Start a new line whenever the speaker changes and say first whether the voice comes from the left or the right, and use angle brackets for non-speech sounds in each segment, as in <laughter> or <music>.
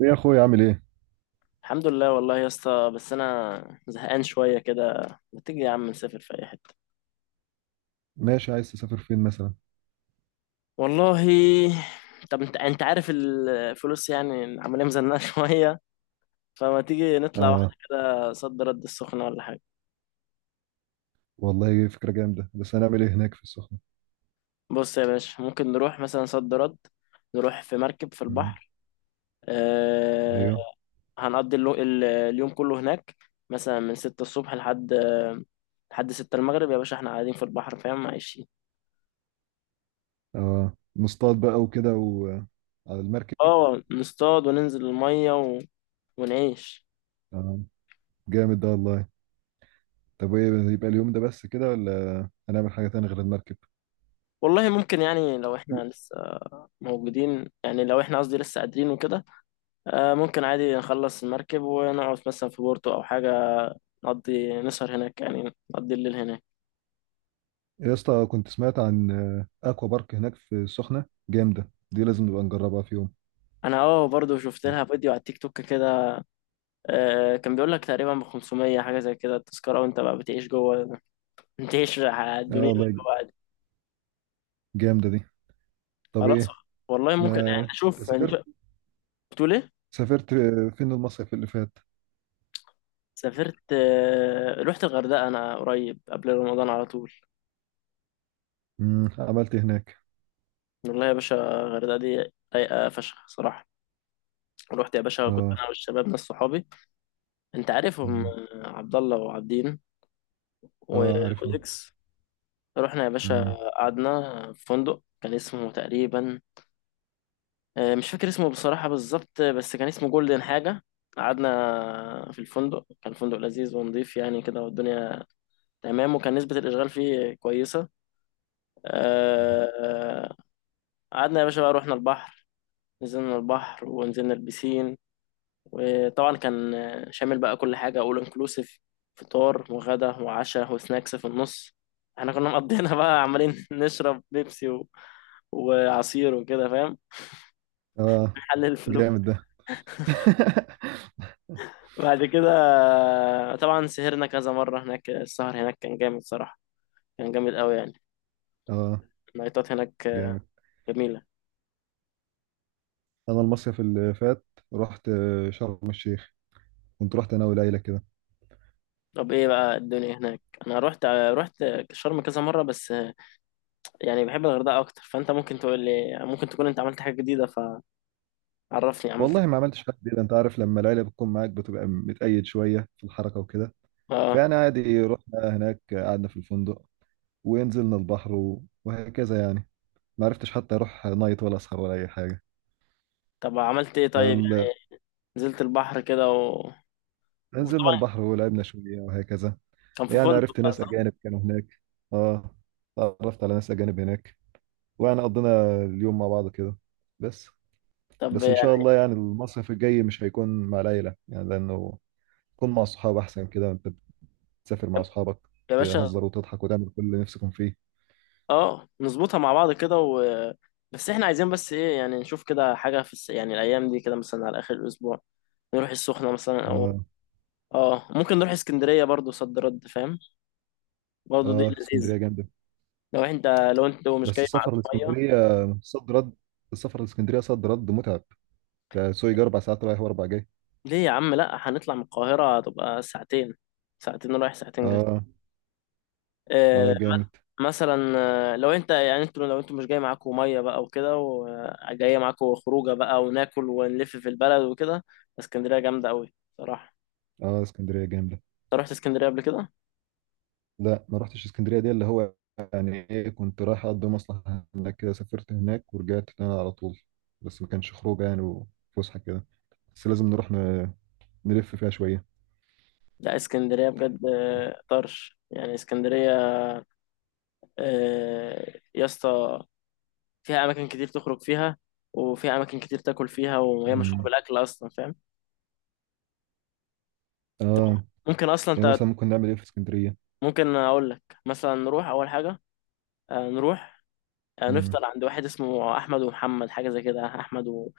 right: ايه يا اخويا عامل ايه؟
left: الحمد لله والله يا اسطى، بس انا زهقان شويه كده. ما تيجي يا عم نسافر في اي حته؟
right: ماشي، عايز تسافر فين مثلا؟
left: والله. طب انت عارف الفلوس، يعني عمالين مزنقه <laughs> شويه. فما تيجي نطلع واحده
right: اه،
left: كده صد رد السخنه ولا حاجه؟
right: والله فكرة جامدة، بس هنعمل ايه هناك في السخنة؟
left: بص يا باشا، ممكن نروح مثلا صد رد، نروح في مركب في
right: مم.
left: البحر. أه.
right: ايوه.
left: هنقضي اليوم كله هناك، مثلا من 6 الصبح لحد 6 المغرب يا باشا، احنا قاعدين في البحر فاهم؟ عايشين.
right: اه، نصطاد بقى وكده وعلى المركب.
left: اه نصطاد وننزل الميه ونعيش.
right: اه، جامد ده والله. طب ايه يبقى اليوم ده بس كده ولا هنعمل حاجة تانية غير المركب؟
left: والله ممكن يعني، لو احنا لسه موجودين، يعني لو احنا قصدي لسه قادرين وكده. ممكن عادي نخلص المركب ونقعد مثلا في بورتو او حاجة، نقضي نسهر هناك، يعني نقضي الليل هناك.
right: يا اسطى، كنت سمعت عن اكوا بارك هناك في السخنة جامدة دي، لازم نبقى نجربها في يوم.
left: انا اه برضو شفت لها فيديو على التيك توك كده. كان بيقول لك تقريبا ب 500 حاجة زي كده التذكرة، وانت بقى بتعيش جوه، بتعيش على
right: اه
left: الدنيا اللي
right: والله،
left: جوه عادي.
right: جامدة دي. طب
left: خلاص.
right: ايه؟
left: والله
right: ما
left: ممكن، يعني
right: انت
left: اشوف، يعني
right: سافرت،
left: بتقول ايه؟
right: سافرت فين المصيف اللي فات؟
left: سافرت رحت الغردقة انا قريب قبل رمضان على طول.
right: مم. عملت إيه هناك؟
left: والله يا باشا، الغردقة دي رايقة فشخ صراحة. رحت يا باشا، كنت
right: اه.
left: أنا والشباب ناس صحابي، أنت عارفهم،
right: مم.
left: عبد الله وعابدين
right: اه عارفهم.
left: وأوديكس. رحنا يا باشا،
right: مم.
left: قعدنا في فندق كان اسمه تقريبا مش فاكر اسمه بصراحة بالظبط، بس كان اسمه جولدن حاجة. قعدنا في الفندق، كان فندق لذيذ ونظيف يعني كده، والدنيا تمام، وكان نسبة الإشغال فيه كويسة.
right: اه.
left: آه، آه، قعدنا يا باشا بقى، رحنا البحر، نزلنا البحر ونزلنا البسين. وطبعا كان شامل بقى كل حاجة، اول انكلوسيف، فطار وغدا وعشاء وسناكس في النص. احنا كنا مقضينا بقى، عمالين <laughs> نشرب بيبسي وعصير وكده فاهم،
right: آه.
left: نحلل الفلوس.
right: جامد ده. <laughs>
left: بعد كده طبعا سهرنا كذا مرة هناك، السهر هناك كان جامد صراحة، كان جامد قوي يعني.
right: اه،
left: النايتات هناك
right: جامد.
left: جميلة.
right: انا المصيف اللي فات رحت شرم الشيخ، كنت رحت انا والعيله كده.
left: طب ايه بقى الدنيا هناك؟ انا رحت شرم كذا مرة، بس يعني بحب الغردقة اكتر، فانت ممكن تقول لي ممكن تكون انت عملت حاجة جديدة، فعرفني عملت
right: والله ما
left: ايه.
right: عملتش حاجه جديده، انت عارف لما العيله بتكون معاك بتبقى متقيد شويه في الحركه وكده.
left: اه.
right: فانا عادي رحنا هناك، قعدنا في الفندق ونزلنا البحر وهكذا يعني. ما عرفتش حتى اروح نايت ولا اسهر ولا اي حاجه.
left: طب عملت ايه طيب
right: فال-
left: يعني؟ نزلت البحر كده
right: نزلنا
left: وطبعا
right: البحر ولعبنا شويه وهكذا.
left: كان في
right: يعني
left: فندق
right: عرفت
left: بقى
right: ناس
left: صح؟
right: أجانب كانوا هناك. اه، تعرفت على ناس أجانب هناك، ويعني قضينا اليوم مع بعض كده بس.
left: طب
right: بس إن شاء
left: يعني
right: الله يعني المصيف الجاي مش هيكون مع العيلة، يعني لأنه تكون مع أصحاب أحسن كده. أنت بتسافر مع أصحابك
left: يا باشا،
right: تهزر وتضحك وتعمل كل اللي نفسكم فيه.
left: اه نظبطها مع بعض كده، و... بس احنا عايزين بس ايه يعني، نشوف كده حاجة في يعني الايام دي كده مثلا، على اخر الاسبوع نروح السخنة مثلا، او
right: اه.
left: اه ممكن نروح اسكندرية برضو صد رد فاهم، برضو دي
right: اه،
left: لذيذة.
right: اسكندرية جامدة.
left: لو انت لو انت مش
right: بس
left: جاي معاك
right: السفر
left: مية.
right: لاسكندرية صد رد، السفر لاسكندرية صد رد متعب، تسوق 4 ساعات رايح وأربع جاي.
left: ليه يا عم؟ لا هنطلع من القاهرة هتبقى ساعتين، ساعتين رايح ساعتين جاي.
right: اه. اه،
left: آه،
right: جامد.
left: مثلا، لو انت يعني انتوا، لو انتوا مش جاي معاكم ميه بقى وكده، وجايه معاكم خروجه بقى، وناكل ونلف في البلد وكده. اسكندريه جامده قوي صراحه.
right: اه، اسكندرية جامدة.
left: انت رحت اسكندريه قبل كده؟
right: لا، ما رحتش اسكندرية. دي اللي هو يعني ايه، كنت رايح اقضي مصلحة هناك كده، سافرت هناك ورجعت تاني على طول. بس ما كانش خروج يعني، وفسحة كده. بس لازم نروح نلف فيها شوية.
left: لا اسكندريه بجد طرش يعني اسكندريه يا اسطى، فيها اماكن كتير تخرج فيها، وفيها اماكن كتير تاكل فيها، وهي مشهوره
right: امم.
left: بالاكل اصلا فاهم.
right: اه.
left: ممكن اصلا
right: يعني
left: انت،
right: مثلا ممكن نعمل ايه في اسكندرية؟
left: ممكن اقول لك مثلا نروح اول حاجه، نروح
right: امم.
left: هنفطر عند واحد اسمه احمد ومحمد، حاجه زي كده، احمد و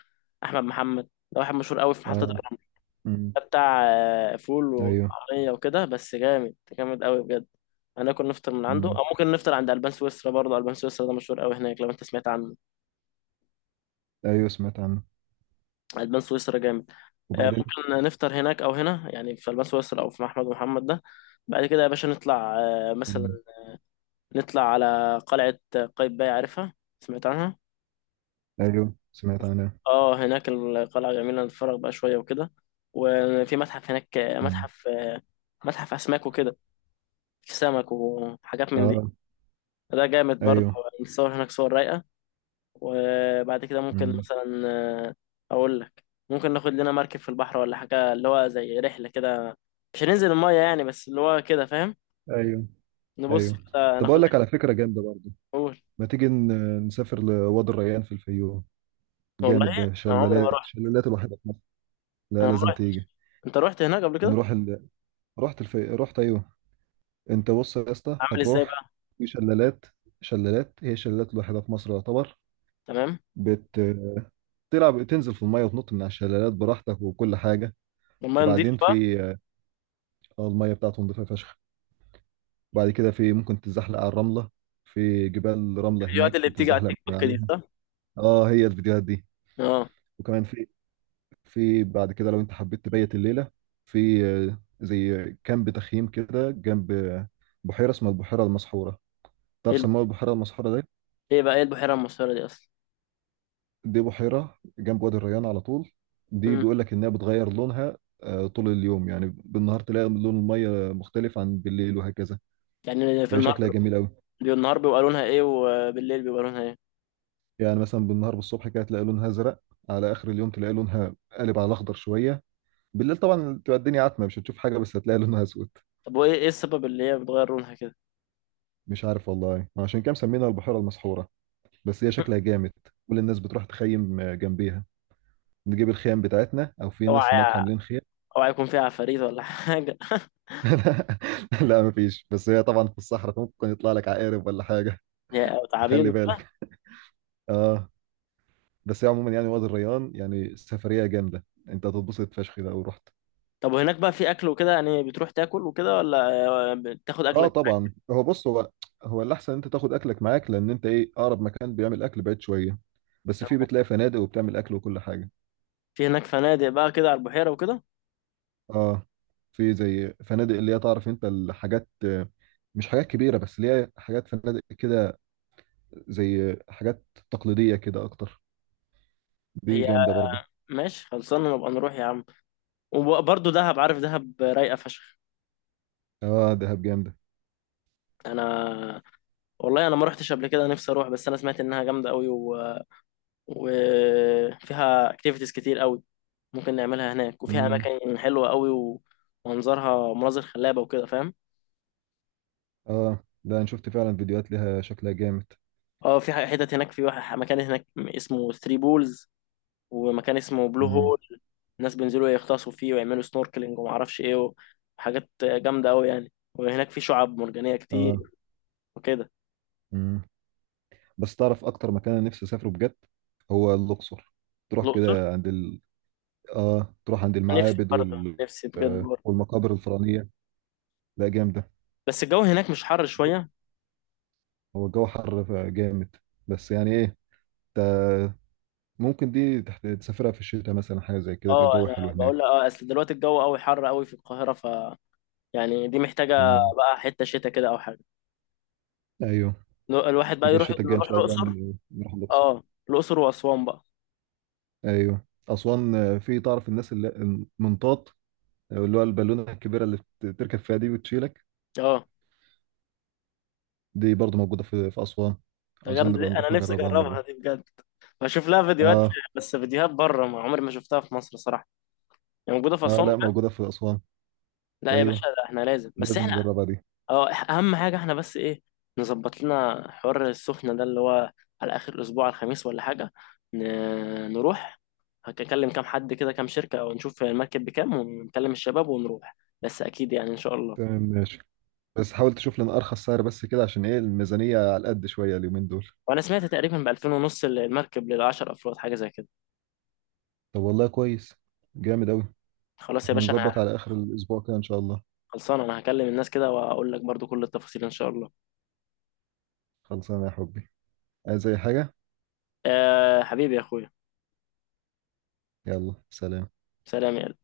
left: احمد محمد، ده واحد مشهور قوي في محطه
right: اه.
left: الرمل.
right: امم.
left: ده بتاع فول
right: ايوه.
left: وطعميه وكده، بس جامد جامد قوي بجد. هناكل نفطر من عنده،
right: امم.
left: او ممكن نفطر عند البان سويسرا برضه. البان سويسرا ده مشهور قوي هناك، لو انت سمعت عنه،
right: ايوه سمعت عنه.
left: البان سويسرا جامد.
right: وبعدين؟
left: ممكن نفطر هناك او هنا، يعني في البان سويسرا او في احمد ومحمد ده. بعد كده يا باشا نطلع مثلا،
right: امم.
left: نطلع على قلعه قايتباي، عارفها؟ سمعت عنها؟
right: ايوه سمعت عنه.
left: اه هناك القلعة جميلة، نتفرج بقى شوية وكده. وفي متحف هناك،
right: امم.
left: متحف متحف أسماك وكده، في سمك وحاجات من دي،
right: اه.
left: ده جامد برضه.
right: ايوه.
left: نتصور هناك صور رايقة. وبعد كده ممكن
right: امم.
left: مثلا آه، أقول لك، ممكن ناخد لنا مركب في البحر ولا حاجة، اللي هو زي رحلة كده، مش هننزل المية يعني، بس اللي هو كده فاهم،
right: ايوه.
left: نبص
right: ايوه.
left: كده
right: طب
left: ناخد
right: اقول
left: رحلة.
right: لك على فكرة جامدة برضه.
left: أول.
right: ما تيجي نسافر لوادي الريان في الفيوم؟
left: والله
right: جامد ده،
left: أنا عمري ما
right: شلالات،
left: رحت،
right: شلالات الوحيدة في مصر. لا
left: أنا ما
right: لازم
left: رحت.
right: تيجي.
left: أنت رحت هناك قبل كده؟
right: نروح ال... رحت أيوه. أنت بص يا اسطى
left: عامل إزاي
right: هتروح،
left: بقى؟
right: في شلالات، شلالات هي الشلالات الوحيدة في مصر يعتبر.
left: تمام.
right: بت... تلعب، تنزل في المية وتنط من على الشلالات براحتك وكل حاجة.
left: المية
right: وبعدين
left: نضيفة بقى؟
right: في المية بتاعتهم نضيفة فشخ. وبعد كده في ممكن تتزحلق على الرملة، في جبال رملة
left: الفيديوهات
right: هناك
left: اللي بتيجي على
right: بتتزحلق
left: التيك
right: من
left: توك دي؟
right: عليها. اه هي الفيديوهات دي.
left: اه.
right: وكمان في، بعد كده لو انت حبيت تبيت الليله، في زي كامب تخييم كده جنب بحيره اسمها البحيره المسحوره.
left: ايه
right: تعرف
left: الب-
right: سموها البحيره المسحوره دي؟
left: ايه بقى ايه البحيرة المسحورة دي اصلا؟
right: دي بحيره جنب وادي الريان على طول. دي
left: مم.
right: بيقول لك انها بتغير لونها طول اليوم، يعني بالنهار تلاقي لون الميه مختلف عن بالليل وهكذا.
left: يعني في
right: فهي
left: النهار،
right: شكلها جميل قوي.
left: النهار بيبقى لونها ايه، وبالليل بيبقى لونها ايه؟
right: يعني مثلا بالنهار، بالصبح كده تلاقي لونها ازرق، على اخر اليوم تلاقي لونها قالب على الاخضر شويه. بالليل طبعا تبقى الدنيا عتمه مش هتشوف حاجه، بس هتلاقي لونها اسود.
left: طب وايه السبب اللي هي بتغير لونها كده؟
right: مش عارف والله، عشان كده مسمينها البحيره المسحوره. بس هي شكلها
left: <laughs>
right: جامد. كل الناس بتروح تخيم جنبيها، نجيب الخيام بتاعتنا او في ناس هناك
left: اوعى،
right: عاملين خيام.
left: اوعى يكون فيها عفاريت ولا حاجة <laughs>
right: <laughs> لا مفيش، بس هي طبعا في الصحراء، ممكن يطلع لك عقارب ولا حاجه.
left: او
right: <laughs>
left: تعابين
right: فخلي
left: وكده.
right: بالك. اه. بس هي عموما يعني وادي الريان يعني سفريه جامده، انت هتتبسط فشخ لو رحت.
left: طب وهناك بقى في اكل وكده يعني، بتروح تاكل وكده، ولا بتاخد
right: اه
left: اكلك؟
right: طبعا. هو بص، هو الاحسن انت تاخد اكلك معاك، لان انت ايه، اقرب مكان بيعمل اكل بعيد شويه. بس في، بتلاقي فنادق وبتعمل اكل وكل حاجه.
left: في هناك فنادق بقى كده على البحيرة وكده؟
right: اه. في زي فنادق اللي هي تعرف انت الحاجات مش حاجات كبيرة، بس اللي هي حاجات فنادق كده، زي حاجات تقليدية كده اكتر. دي
left: هي،
right: جامدة برضه.
left: ماشي خلصانة، نبقى نروح يا عم. وبرضه دهب، عارف دهب رايقة فشخ.
right: اه دهب جامدة.
left: انا والله انا ما رحتش قبل كده، نفسي اروح، بس انا سمعت انها جامدة قوي، وفيها اكتيفيتيز كتير قوي ممكن نعملها هناك، وفيها
right: امم.
left: اماكن حلوه قوي، ومنظرها مناظر خلابه وكده فاهم.
right: اه، ده انا شفت فعلا فيديوهات ليها شكلها جامد.
left: اه في حتت هناك، في واحد مكان هناك اسمه ثري بولز، ومكان اسمه بلو
right: امم.
left: هول. الناس بينزلوا يغطسوا فيه، ويعملوا سنوركلينج وما اعرفش ايه، وحاجات جامده قوي يعني، وهناك في شعاب مرجانيه كتير
right: اه.
left: وكده.
right: امم. بس تعرف اكتر مكان انا نفسي اسافره بجد هو الاقصر. تروح
left: الاقصر،
right: كده عند ال... اه، تروح عند
left: نفسي
right: المعابد
left: برضه،
right: وال...
left: نفسي بجد برضه.
right: والمقابر الفرعونية. لا جامدة.
left: بس الجو هناك مش حر شويه؟
right: هو الجو حر جامد، بس يعني ايه، انت ممكن دي تحت تسافرها في الشتاء مثلا، حاجة زي كده، يبقى
left: اه
right: الجو
left: انا
right: حلو هناك.
left: بقول لك، اه اصل دلوقتي الجو قوي، حر قوي في القاهره، يعني دي محتاجة
right: امم.
left: بقى حتة شتا كده أو حاجة.
right: ايوه.
left: الواحد بقى
right: يبقى
left: يروح،
right: الشتاء الجاي ان
left: نروح
right: شاء الله
left: الأقصر.
right: نروح الأقصر.
left: اه الأقصر وأسوان بقى.
right: ايوه أسوان في تعرف الناس اللي المنطاط، اللي هو البالونة الكبيرة اللي تركب فيها دي وتشيلك.
left: اه.
right: دي برضو موجودة في أسوان.
left: ده
right: عاوزين
left: جامد دي،
right: نبقى نروح
left: أنا نفسي
right: نجربها
left: أجربها
right: مرة.
left: دي بجد، بشوف لها فيديوهات.
right: اه.
left: بس فيديوهات بره، ما عمري ما شفتها في مصر صراحة، يعني موجودة في
right: اه
left: أسوان
right: لا،
left: بجد؟
right: موجودة في أسوان.
left: لا يا باشا،
right: ايوه،
left: ده احنا لازم،
right: دي
left: بس
right: لازم
left: احنا
right: نجربها دي.
left: اه أهم حاجة احنا بس إيه، نظبط لنا حوار السخنة ده اللي هو على آخر الأسبوع، على الخميس ولا حاجة، نروح. هكلم كام حد كده، كام شركة، ونشوف المركب بكام، ونكلم الشباب ونروح، بس أكيد يعني إن شاء الله.
right: تمام ماشي. بس حاول تشوف لنا أرخص سعر بس كده، عشان ايه الميزانية على قد شوية اليومين دول.
left: وانا سمعت تقريبا ب 2000 ونص المركب لل 10 افراد، حاجه زي كده.
right: طب والله كويس، جامد أوي.
left: خلاص يا
right: احنا
left: باشا، انا
right: نظبط على آخر الأسبوع كده إن شاء الله.
left: خلصان، انا هكلم الناس كده واقول لك برضو كل التفاصيل ان شاء الله.
right: خلصانة يا حبي. عايز أي حاجة؟
left: أه حبيبي يا اخويا.
right: يلا سلام.
left: سلام يا